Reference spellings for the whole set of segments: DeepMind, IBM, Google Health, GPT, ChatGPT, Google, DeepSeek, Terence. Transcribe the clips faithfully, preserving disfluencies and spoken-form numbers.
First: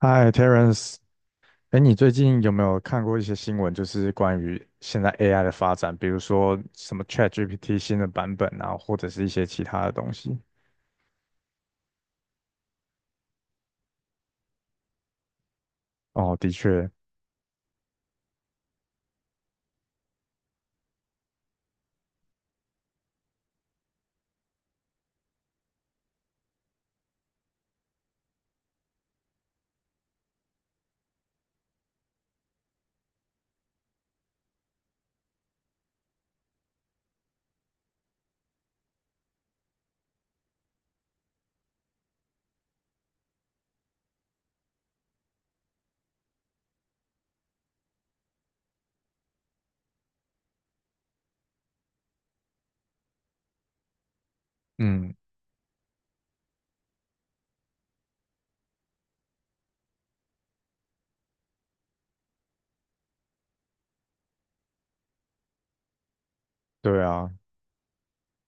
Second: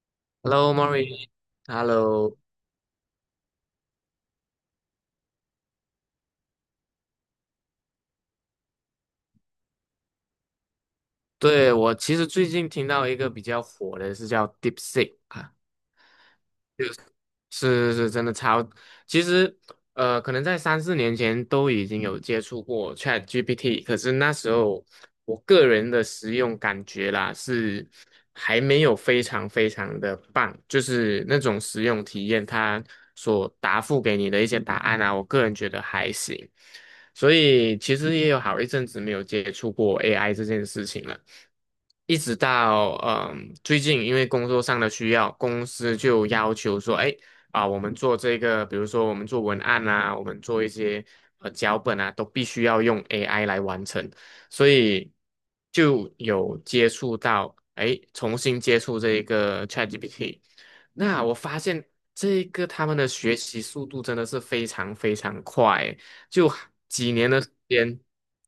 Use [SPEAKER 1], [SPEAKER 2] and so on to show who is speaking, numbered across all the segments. [SPEAKER 1] 嗨
[SPEAKER 2] Hello, m o
[SPEAKER 1] ，Terence，
[SPEAKER 2] r i.
[SPEAKER 1] 哎，你
[SPEAKER 2] Hello.
[SPEAKER 1] 最近有没有看过一些新闻，就是关于现在 A I 的发展，比如说什么 ChatGPT 新的版本啊，或者是一些其他的东西？
[SPEAKER 2] 对，我其实最近听到一个比较火的是叫 DeepSeek,啊，
[SPEAKER 1] 哦，的确，
[SPEAKER 2] 是是真的超。其实呃，可能在三四年前都已经有接触过 ChatGPT,可是那时候我个人的使用感觉啦，是还没有非常非常的棒，就是那种使用体验，它所答复给你的一些答案啊，我个人觉得还行，所以其实也有好一阵子没有接触过 A I 这件事情了。一直到嗯最近，因为工作上的需要，公司就要求说，哎。啊、我们做这个，比如说我们做文案啊，我们做一些呃脚本啊，都必须要用 A I 来完成，所以
[SPEAKER 1] 嗯，
[SPEAKER 2] 就有接触到，哎，重新接触这一个 ChatGPT。那我发现这个他们的学习速度真的是非常非常快，就
[SPEAKER 1] 对
[SPEAKER 2] 几
[SPEAKER 1] 啊，
[SPEAKER 2] 年的时间，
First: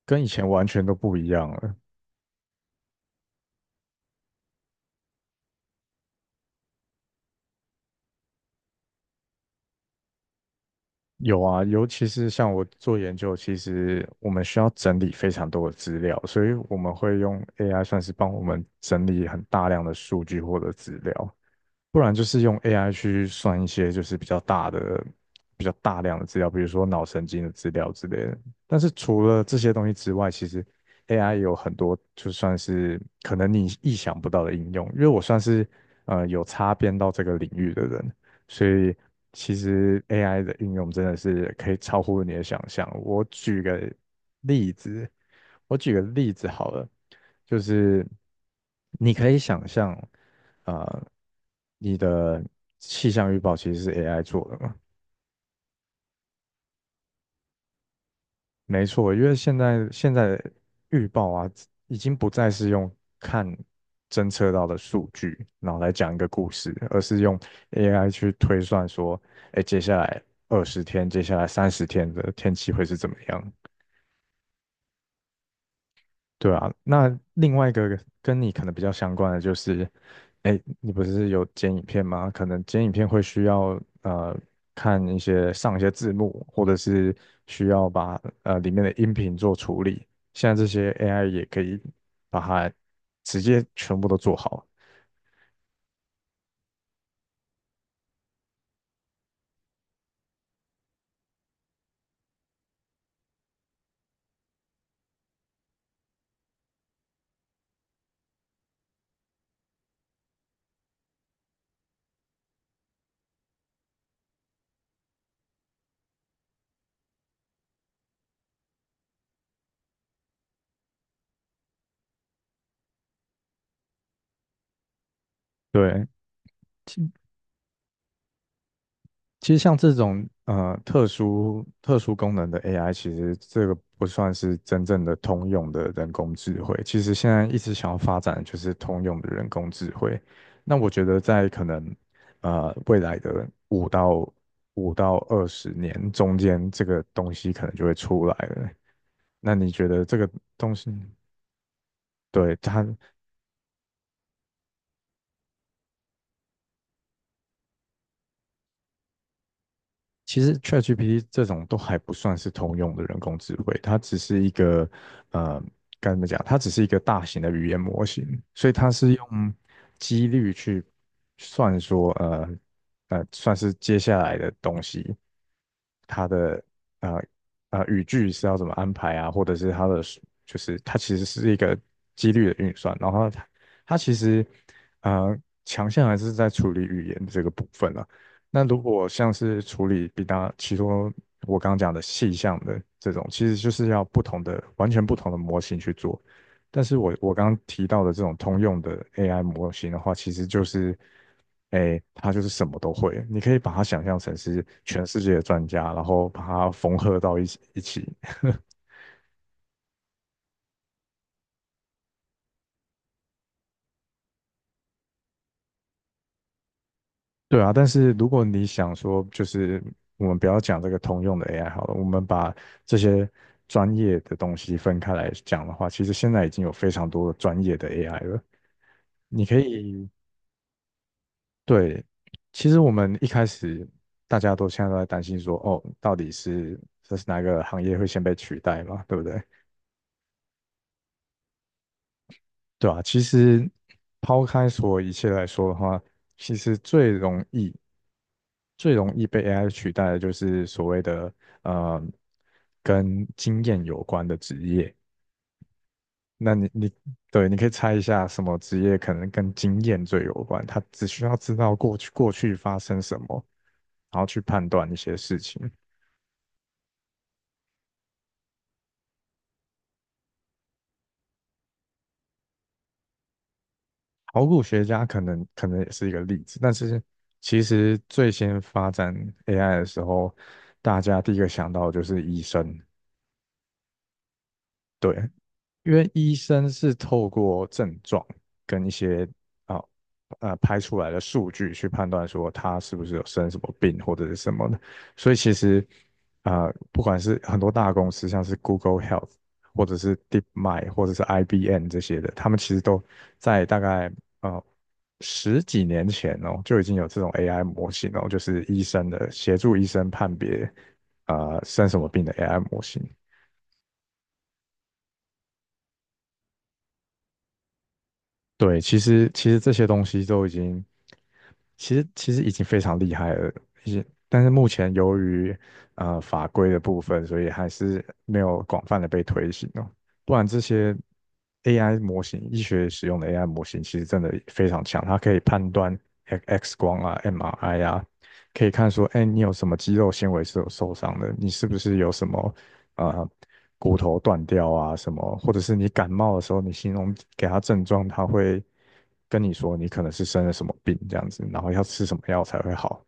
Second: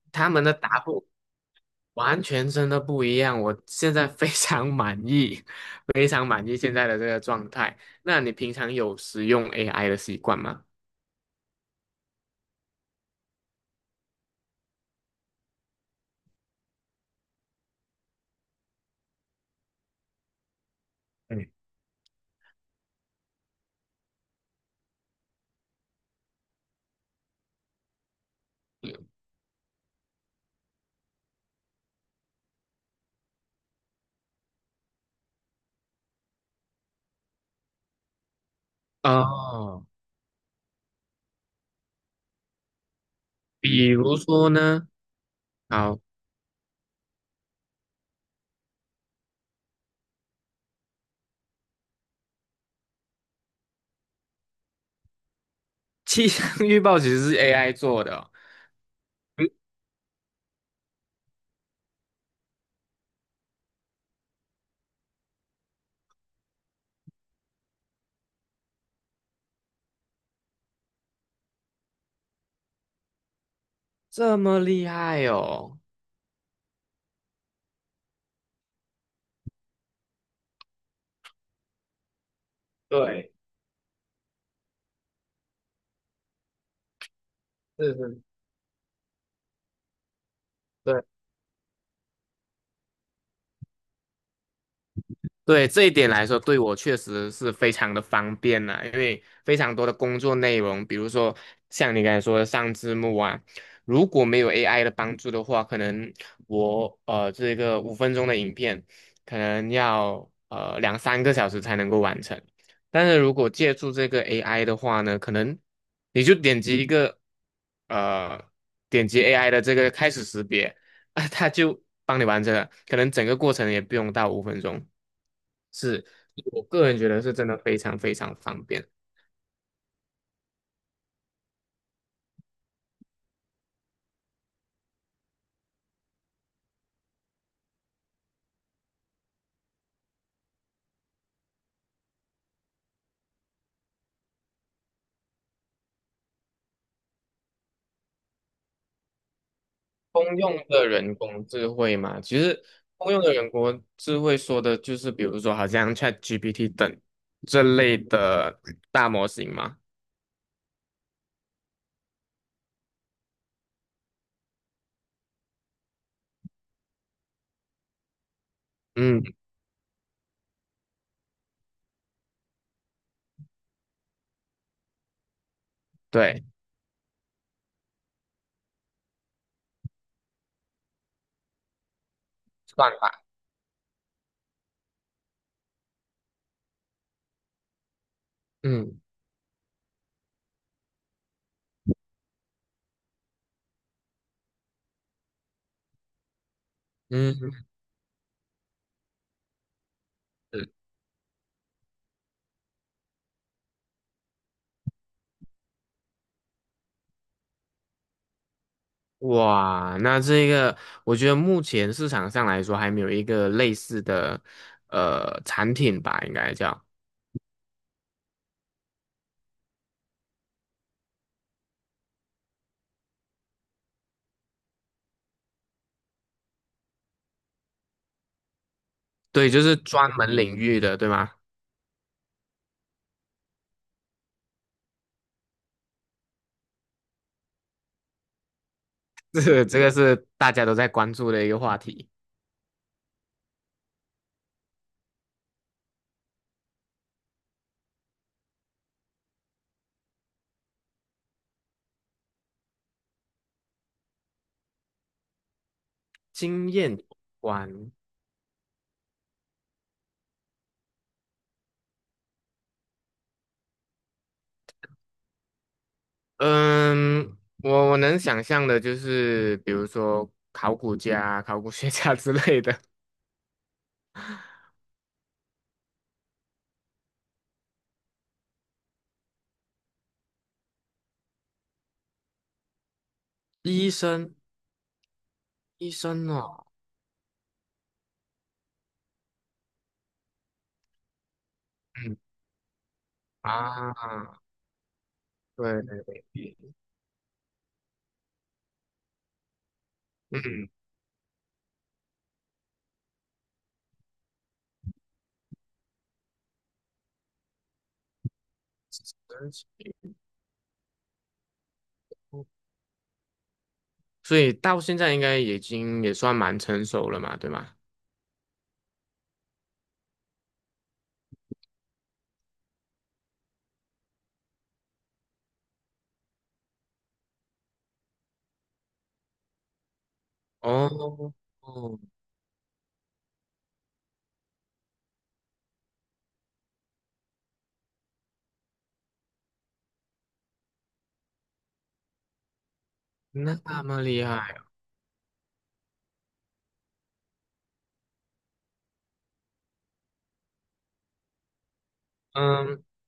[SPEAKER 1] 跟以
[SPEAKER 2] 他们
[SPEAKER 1] 前
[SPEAKER 2] 的
[SPEAKER 1] 完
[SPEAKER 2] 答
[SPEAKER 1] 全都
[SPEAKER 2] 复
[SPEAKER 1] 不一样了。
[SPEAKER 2] 完全真的不一样。我现在非常满意，非常满意现在的这个状态。那你平常有使用 A I 的习惯吗？
[SPEAKER 1] 有啊，尤其是像我做研究，其实我们需要整理非常多的资料，所以我们会用 A I 算是帮我们整理很大量的数据或者资料。
[SPEAKER 2] 嗯。
[SPEAKER 1] 不然就是用 A I 去算一些就是比较大的、比较大量的资料，比如说脑神经的资料之类的。但是除了这些东西之外，其实 A I 有很多就算是可能你意想不到的应用。因为我算是呃有擦边到这个领域的人，所以其
[SPEAKER 2] 哦。
[SPEAKER 1] 实 A I 的应用真的是可以超乎你的想象。我举
[SPEAKER 2] 比
[SPEAKER 1] 个
[SPEAKER 2] 如说
[SPEAKER 1] 例
[SPEAKER 2] 呢？
[SPEAKER 1] 子，我举
[SPEAKER 2] 好。
[SPEAKER 1] 个例子好了，就是你可以想象。呃，你的气象预报其实是 A I 做的嘛？
[SPEAKER 2] 气象预报其实是 A I 做的？
[SPEAKER 1] 没错，因为
[SPEAKER 2] 哦，嗯，
[SPEAKER 1] 现在现在的预报啊，已经不再是用看侦测到的数据，然后来讲一个故事，而是用 A I 去推算说，哎，接下来二十天，接下来三十天的天气会是怎么样？
[SPEAKER 2] 这么厉害哦。
[SPEAKER 1] 对啊，那另外一个跟你可能比较相关的就是，哎，你不是有剪影片吗？可能剪影片会
[SPEAKER 2] 对。
[SPEAKER 1] 需要呃看一些上一些字幕，或者是需要
[SPEAKER 2] 是
[SPEAKER 1] 把
[SPEAKER 2] 是。
[SPEAKER 1] 呃里面的音频做处理。现在这些
[SPEAKER 2] 对。
[SPEAKER 1] A I 也可以把它直接全部都做好。
[SPEAKER 2] 对这一点来说，对我确实是非常的方便啦，因为非常多的工作内容，比如说像你刚才说的上字幕啊，如果没有 A I 的帮助的话，可能我呃这个五分钟的影片，可能要呃两三个小时才能够完成。但是如果借助这个 A I 的话呢，可能你就点击一个呃点击 A I 的这个开始识别。啊，他就帮你完成了，可能整个过程也不用到五分钟。是，
[SPEAKER 1] 对，
[SPEAKER 2] 我个人觉得是真的非常非常方便。
[SPEAKER 1] 其实像这种呃特殊特殊功能的 A I，其实这个不算是真正的通用的人工智慧。其实现在一直想要发展的就是通用的人工智慧。那我觉得在可能呃未来的五到五到二十年中间，这个东西可能就会出来了。那你觉得这个
[SPEAKER 2] 通用
[SPEAKER 1] 东
[SPEAKER 2] 的
[SPEAKER 1] 西，
[SPEAKER 2] 人工智慧嘛，其
[SPEAKER 1] 对，
[SPEAKER 2] 实
[SPEAKER 1] 它？
[SPEAKER 2] 通用的人工智慧说的就是，比如说好像 ChatGPT 等这类的大模型嘛。
[SPEAKER 1] 其实 ChatGPT 这种都还不算是通用的人工智慧，它只是一个呃，该怎么讲？它只是一个大型的语言模型，所以它是
[SPEAKER 2] 嗯。
[SPEAKER 1] 用几率去算说，呃呃，算是接下来的东西，它
[SPEAKER 2] 对。
[SPEAKER 1] 的呃呃语句是要怎么安排啊，或者是它的就是它其实是一个几率的运
[SPEAKER 2] 算
[SPEAKER 1] 算，然
[SPEAKER 2] 法。
[SPEAKER 1] 后它它其实呃强项还是在处理语言这个部分了。那如
[SPEAKER 2] 嗯
[SPEAKER 1] 果像是处理比较，其中我刚刚讲的细项的这种，其实就是要不同的、完全不同的模型去做。但是我我
[SPEAKER 2] 嗯。
[SPEAKER 1] 刚刚
[SPEAKER 2] 嗯。
[SPEAKER 1] 提到的这种通用的 A I 模型的话，其实就
[SPEAKER 2] 是。
[SPEAKER 1] 是，哎，它就是什么都会。你可以把它想象成是全世界的专家，然后把它缝合到一起一起。
[SPEAKER 2] 哇，那这个我觉得目前市场上来说还没有一个类似的呃产品吧，应该叫。
[SPEAKER 1] 对啊，但是如果你想说，就是我们不要讲这个通用的 A I 好了，我们把这些专业的东西分开来讲的话，其实现在已经有非常多的专业的 A I 了。你
[SPEAKER 2] 对，
[SPEAKER 1] 可
[SPEAKER 2] 就是
[SPEAKER 1] 以，
[SPEAKER 2] 专门领域的，对吗？
[SPEAKER 1] 对，其实我们一开始大家都现在都在担心说，哦，到底是这是哪个行业会先被取代嘛，对不对？
[SPEAKER 2] 这个这个是大家都在关注的一个话题。
[SPEAKER 1] 对啊，其实抛开所有一切来说的话，其实最容易、最容易被 A I 取代的就是所谓的呃跟经验有关的职业。那你
[SPEAKER 2] 经
[SPEAKER 1] 你
[SPEAKER 2] 验有
[SPEAKER 1] 对，你可以
[SPEAKER 2] 关。
[SPEAKER 1] 猜一下什么职业可能跟经验最有关？他只需要知道过去过去发生什么，然后去判断一些事情。
[SPEAKER 2] 嗯，我我能想象的就是，比如说考古家、考古学家 之类的。
[SPEAKER 1] 考古学家可能可能也是一个例子，但是其实最先发展 A I 的时候，大家第一个想到的就是医生，
[SPEAKER 2] 医生。
[SPEAKER 1] 对，
[SPEAKER 2] 医
[SPEAKER 1] 因为
[SPEAKER 2] 生
[SPEAKER 1] 医
[SPEAKER 2] 哦。
[SPEAKER 1] 生是透过症状跟一些啊呃拍出来的数据去判
[SPEAKER 2] 嗯。
[SPEAKER 1] 断说他是不是有生什么
[SPEAKER 2] 啊。
[SPEAKER 1] 病或者是什么的，所以其
[SPEAKER 2] 对
[SPEAKER 1] 实
[SPEAKER 2] 对
[SPEAKER 1] 啊、
[SPEAKER 2] 对。
[SPEAKER 1] 呃不管是很多大公司，像是 Google Health 或者是
[SPEAKER 2] 嗯。
[SPEAKER 1] DeepMind 或者是 I B M 这些的，他们其实都在大概呃十几年前哦就已经有这种 A I 模型哦，就是医生
[SPEAKER 2] 真
[SPEAKER 1] 的协
[SPEAKER 2] 是。
[SPEAKER 1] 助医生判别啊生什么病的 A I 模型。
[SPEAKER 2] 所以到现在应该已经也算蛮成熟了嘛，对吗？
[SPEAKER 1] 对，其实其实这些东西都已经，其实其实已经非常厉害了，已经，但是目前由于呃法规的部分，所以还是没有广泛的被推行哦。不然这些
[SPEAKER 2] 哦。
[SPEAKER 1] A I
[SPEAKER 2] 哦。
[SPEAKER 1] 模型，医学使用的 A I 模型，其实真的非常强，它可以判断 X 光啊、M R I 啊，可以看说，哎，你有什么肌肉纤维是有受伤的，你是不是有什么呃
[SPEAKER 2] 那
[SPEAKER 1] 骨
[SPEAKER 2] 么
[SPEAKER 1] 头
[SPEAKER 2] 厉
[SPEAKER 1] 断
[SPEAKER 2] 害。
[SPEAKER 1] 掉啊什么，或者是你感冒的时候，你形容给它症状，它会跟你说你可能是生了什么病这样子，然后要吃什么药才会
[SPEAKER 2] 嗯。
[SPEAKER 1] 好。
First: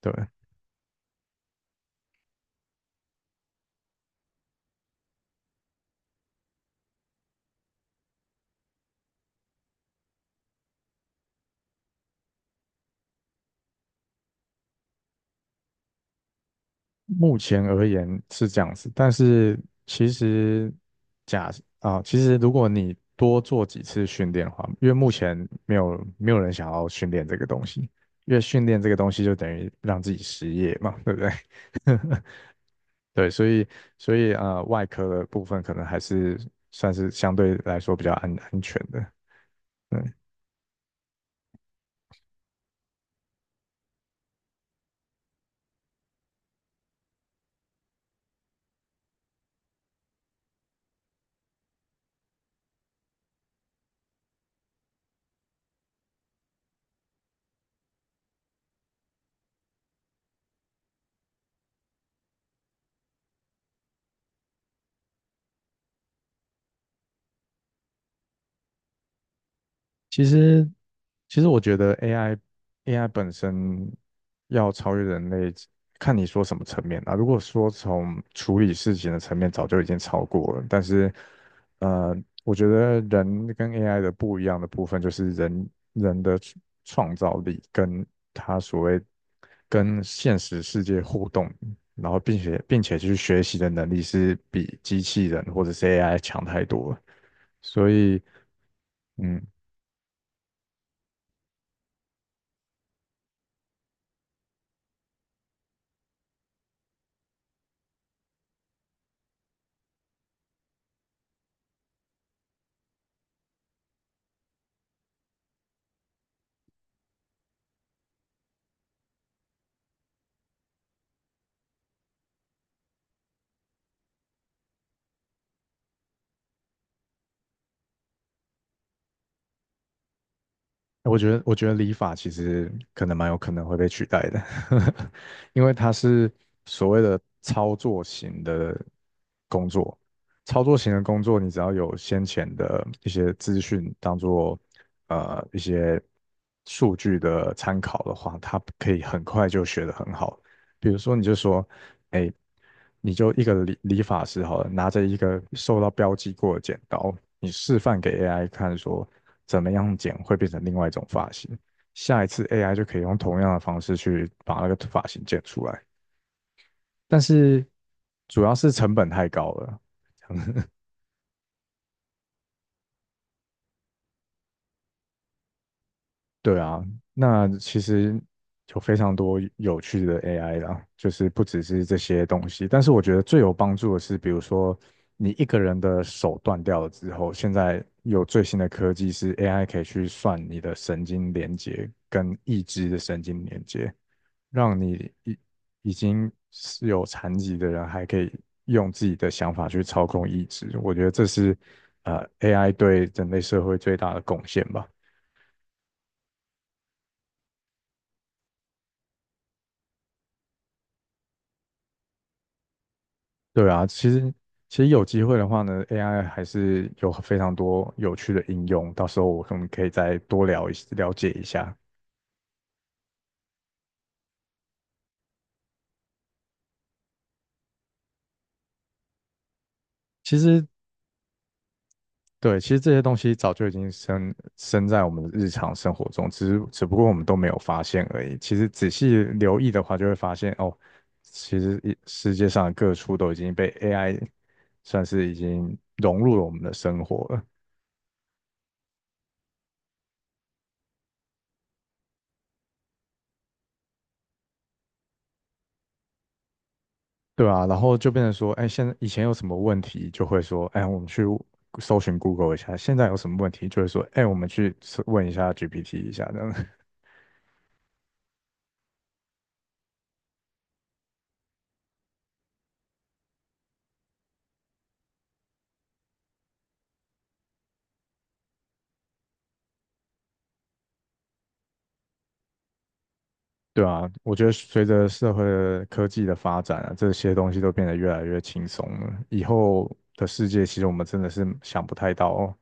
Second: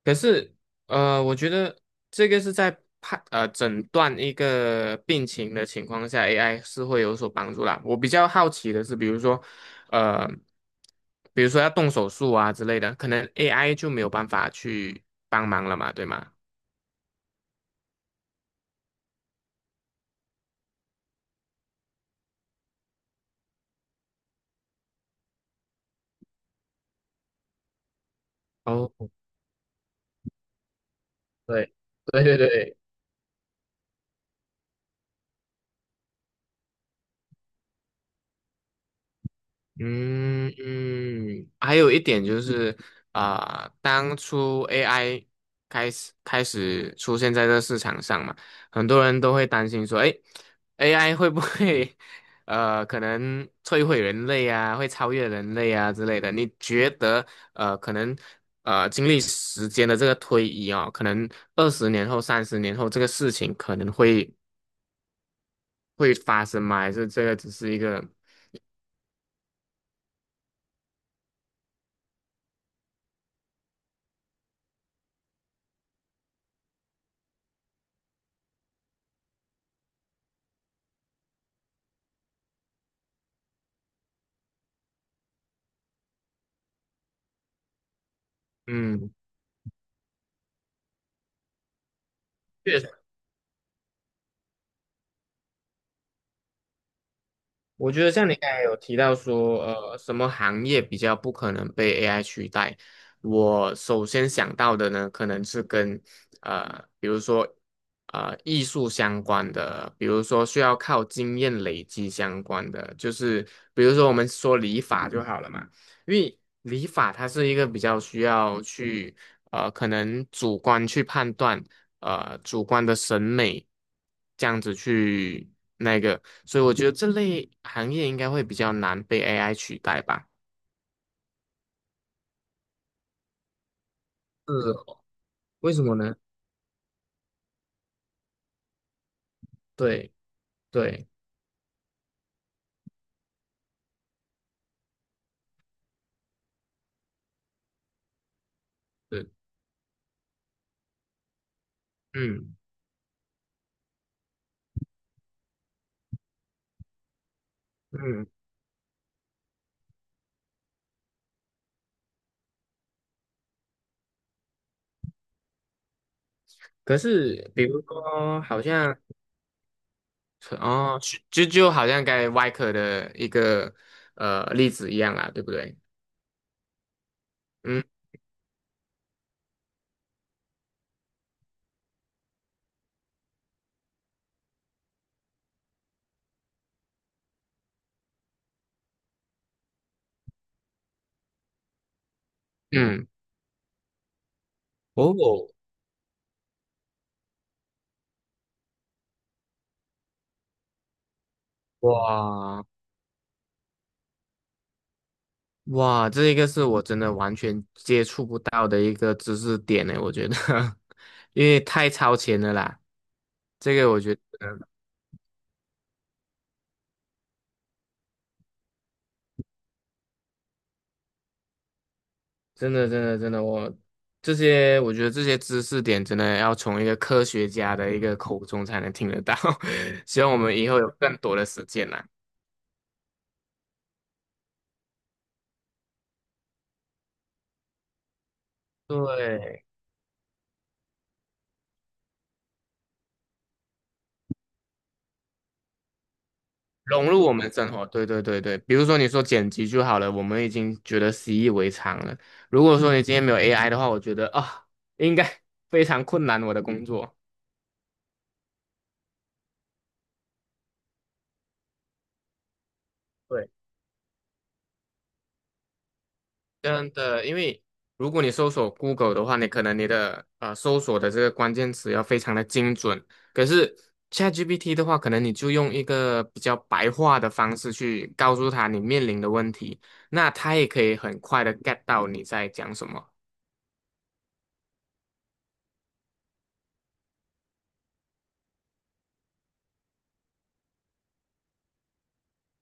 [SPEAKER 1] 对，
[SPEAKER 2] 可是，呃，我觉得这个是在判呃诊断一个病情的情况下，A I 是会有所帮助啦。我比较好奇的是，比如说，呃，比如说要动手术啊之类的，可能 A I 就没有办法去帮忙了嘛，对吗？
[SPEAKER 1] 目前而言是这样子，但是其实假啊、其实如果你多做几次训练的话，因为目前没有没有人想要训练这个东西，因为训练这个
[SPEAKER 2] 哦。
[SPEAKER 1] 东西就等于让自己失业嘛，对不对？
[SPEAKER 2] 对。对对对。
[SPEAKER 1] 对，所以所以呃，外科的部分可能还是算是相对来说比较安安全的。嗯
[SPEAKER 2] 嗯嗯。还有一点就是，啊、当初 A I 开始开始出现在这市场上嘛，很多人都会担心说，哎，A I 会不会呃可能摧毁人类啊，会超越人类啊之类的？你觉得呃可能呃经历时间的这个推移哦，可能二十年后、三十年后这个事情可能会会发生吗？还是这个只是一个，
[SPEAKER 1] 其实，其实我觉得 A I A I 本身要超越人类，看你说什么层面啊。如果说从处理事情的层面，早就已经超过了。但是，呃，我觉得人跟 A I 的不一样的部分，就是人人的创创造力跟他所谓
[SPEAKER 2] 嗯？
[SPEAKER 1] 跟现实世界互动，然后并且并且去学习的能力，是比机器人或者是 A I 强太多了。所
[SPEAKER 2] 我觉得
[SPEAKER 1] 以。
[SPEAKER 2] 像你刚才有提到
[SPEAKER 1] 嗯。
[SPEAKER 2] 说，呃，什么行业比较不可能被 A I 取代？我首先想到的呢，可能是跟呃，比如说呃艺术相关的，比如说需要靠经验累积相关的，就是比如说我们说理发就好了嘛。因为理发它是一个比较需要去呃，可能主观去判断。呃主观的审美这样子去那个，所以我觉得这类行业应该会比较难被 A I 取代吧。
[SPEAKER 1] 我觉得，我觉得理法其实可能蛮有可能会被取代的，
[SPEAKER 2] 是哦，
[SPEAKER 1] 因
[SPEAKER 2] 为
[SPEAKER 1] 为
[SPEAKER 2] 什
[SPEAKER 1] 它
[SPEAKER 2] 么呢？
[SPEAKER 1] 是所谓的操作型的工作。
[SPEAKER 2] 对
[SPEAKER 1] 操作型的
[SPEAKER 2] 对。
[SPEAKER 1] 工作，你只要有先前的一些资讯当做呃一些数据的参考的话，它可以很
[SPEAKER 2] 对。
[SPEAKER 1] 快就学得很好。比如说，你就说哎，
[SPEAKER 2] 嗯
[SPEAKER 1] 你就一个理理发师好了，拿着一个受到标记过的剪刀，你示范给
[SPEAKER 2] 嗯。
[SPEAKER 1] A I 看，说怎么样剪会变成另外一种发型。下一次 A I 就可以用同样的方式去把那个发型剪出来，
[SPEAKER 2] 可
[SPEAKER 1] 但
[SPEAKER 2] 是比
[SPEAKER 1] 是
[SPEAKER 2] 如说，
[SPEAKER 1] 主要
[SPEAKER 2] 好
[SPEAKER 1] 是成
[SPEAKER 2] 像，
[SPEAKER 1] 本太高了，
[SPEAKER 2] 哦，就就好像刚才外科的一个呃例子一样啦，对不对？
[SPEAKER 1] 对啊，那其
[SPEAKER 2] 嗯
[SPEAKER 1] 实有非常多有趣的 A I 啦，就是不只是这些东西，但是我觉得最有帮助的是，比如说你一个人的手断掉了之后，现在有最新的科技是 A I 可以去算你的神经连接跟意志的
[SPEAKER 2] 嗯。
[SPEAKER 1] 神经连接，让你已
[SPEAKER 2] 哦。
[SPEAKER 1] 已经是有残疾的人还可以用自己的想法去操控意志，我觉得这是呃
[SPEAKER 2] 哇。
[SPEAKER 1] A I 对人类社会最大的贡献吧。
[SPEAKER 2] 哇，这一个是我真的完全接触不到的一个知识点呢，我觉得，因为太超前了啦。
[SPEAKER 1] 对
[SPEAKER 2] 这
[SPEAKER 1] 啊，
[SPEAKER 2] 个我
[SPEAKER 1] 其
[SPEAKER 2] 觉
[SPEAKER 1] 实
[SPEAKER 2] 得。
[SPEAKER 1] 其实有机会的话呢，A I 还是有非常多有趣的应用，到时候我们可以再多聊一了解一下。
[SPEAKER 2] 真的真的真的，我，这些，我觉得这些知识点真的要从一个科学家的一个口中才能听得到，希望
[SPEAKER 1] 其
[SPEAKER 2] 我们
[SPEAKER 1] 实
[SPEAKER 2] 以后有更多的时间啦。
[SPEAKER 1] 对，其实这些东西早就已经深深在我们的日常生活中，只是只不过我们都没有发现而已。其实仔细留
[SPEAKER 2] 对。
[SPEAKER 1] 意的话，就会发现哦，其实一世界上的各处都已经被 A I 算是已经融入了我们的生
[SPEAKER 2] 融入
[SPEAKER 1] 活
[SPEAKER 2] 我
[SPEAKER 1] 了。
[SPEAKER 2] 们的生活，对对对对，比如说你说剪辑就好了，我们已经觉得习以为常了。如果说你今天没有 A I 的话，我觉得啊、应该 非常困难我的工作。
[SPEAKER 1] 对啊，然后就变成说，哎，现在以前有什么问题，就会说，哎，我们去搜寻 Google 一下；现在有什么
[SPEAKER 2] 对。
[SPEAKER 1] 问题，就会说，哎，我们去搜问一下 G P T 一下，这样。
[SPEAKER 2] 真的，因为如果你搜索 Google 的话，你可能你的呃搜索的这个关键词要非常的精准，可是 ChatGPT 的话，可能你就用一个比较白话的方式去告诉他你面临的问题，那他也可以很快的 get 到你在讲什么。
[SPEAKER 1] 对啊，我觉得随着社会的科技的发展啊，这些东西都变得越来越轻松了。以后的世界，其实我们真的是想不太到哦，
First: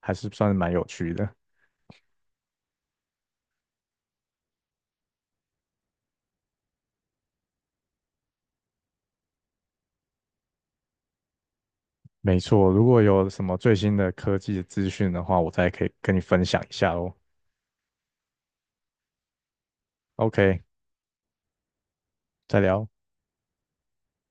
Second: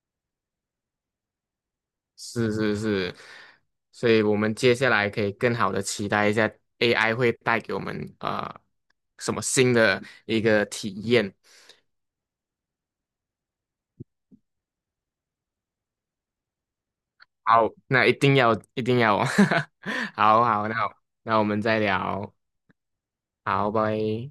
[SPEAKER 1] 还是算是蛮有趣的。
[SPEAKER 2] 是是是，所以我们接下来可以更好的期待一下 A I 会带给我们呃什么新的一个体验。
[SPEAKER 1] 没错，如果有什么最新的科技资讯的话，我再可以跟你分享一下哦。
[SPEAKER 2] 好，那一定要一定要哦，好
[SPEAKER 1] OK，
[SPEAKER 2] 好，那好，那我们再聊，
[SPEAKER 1] 再聊。
[SPEAKER 2] 好，拜。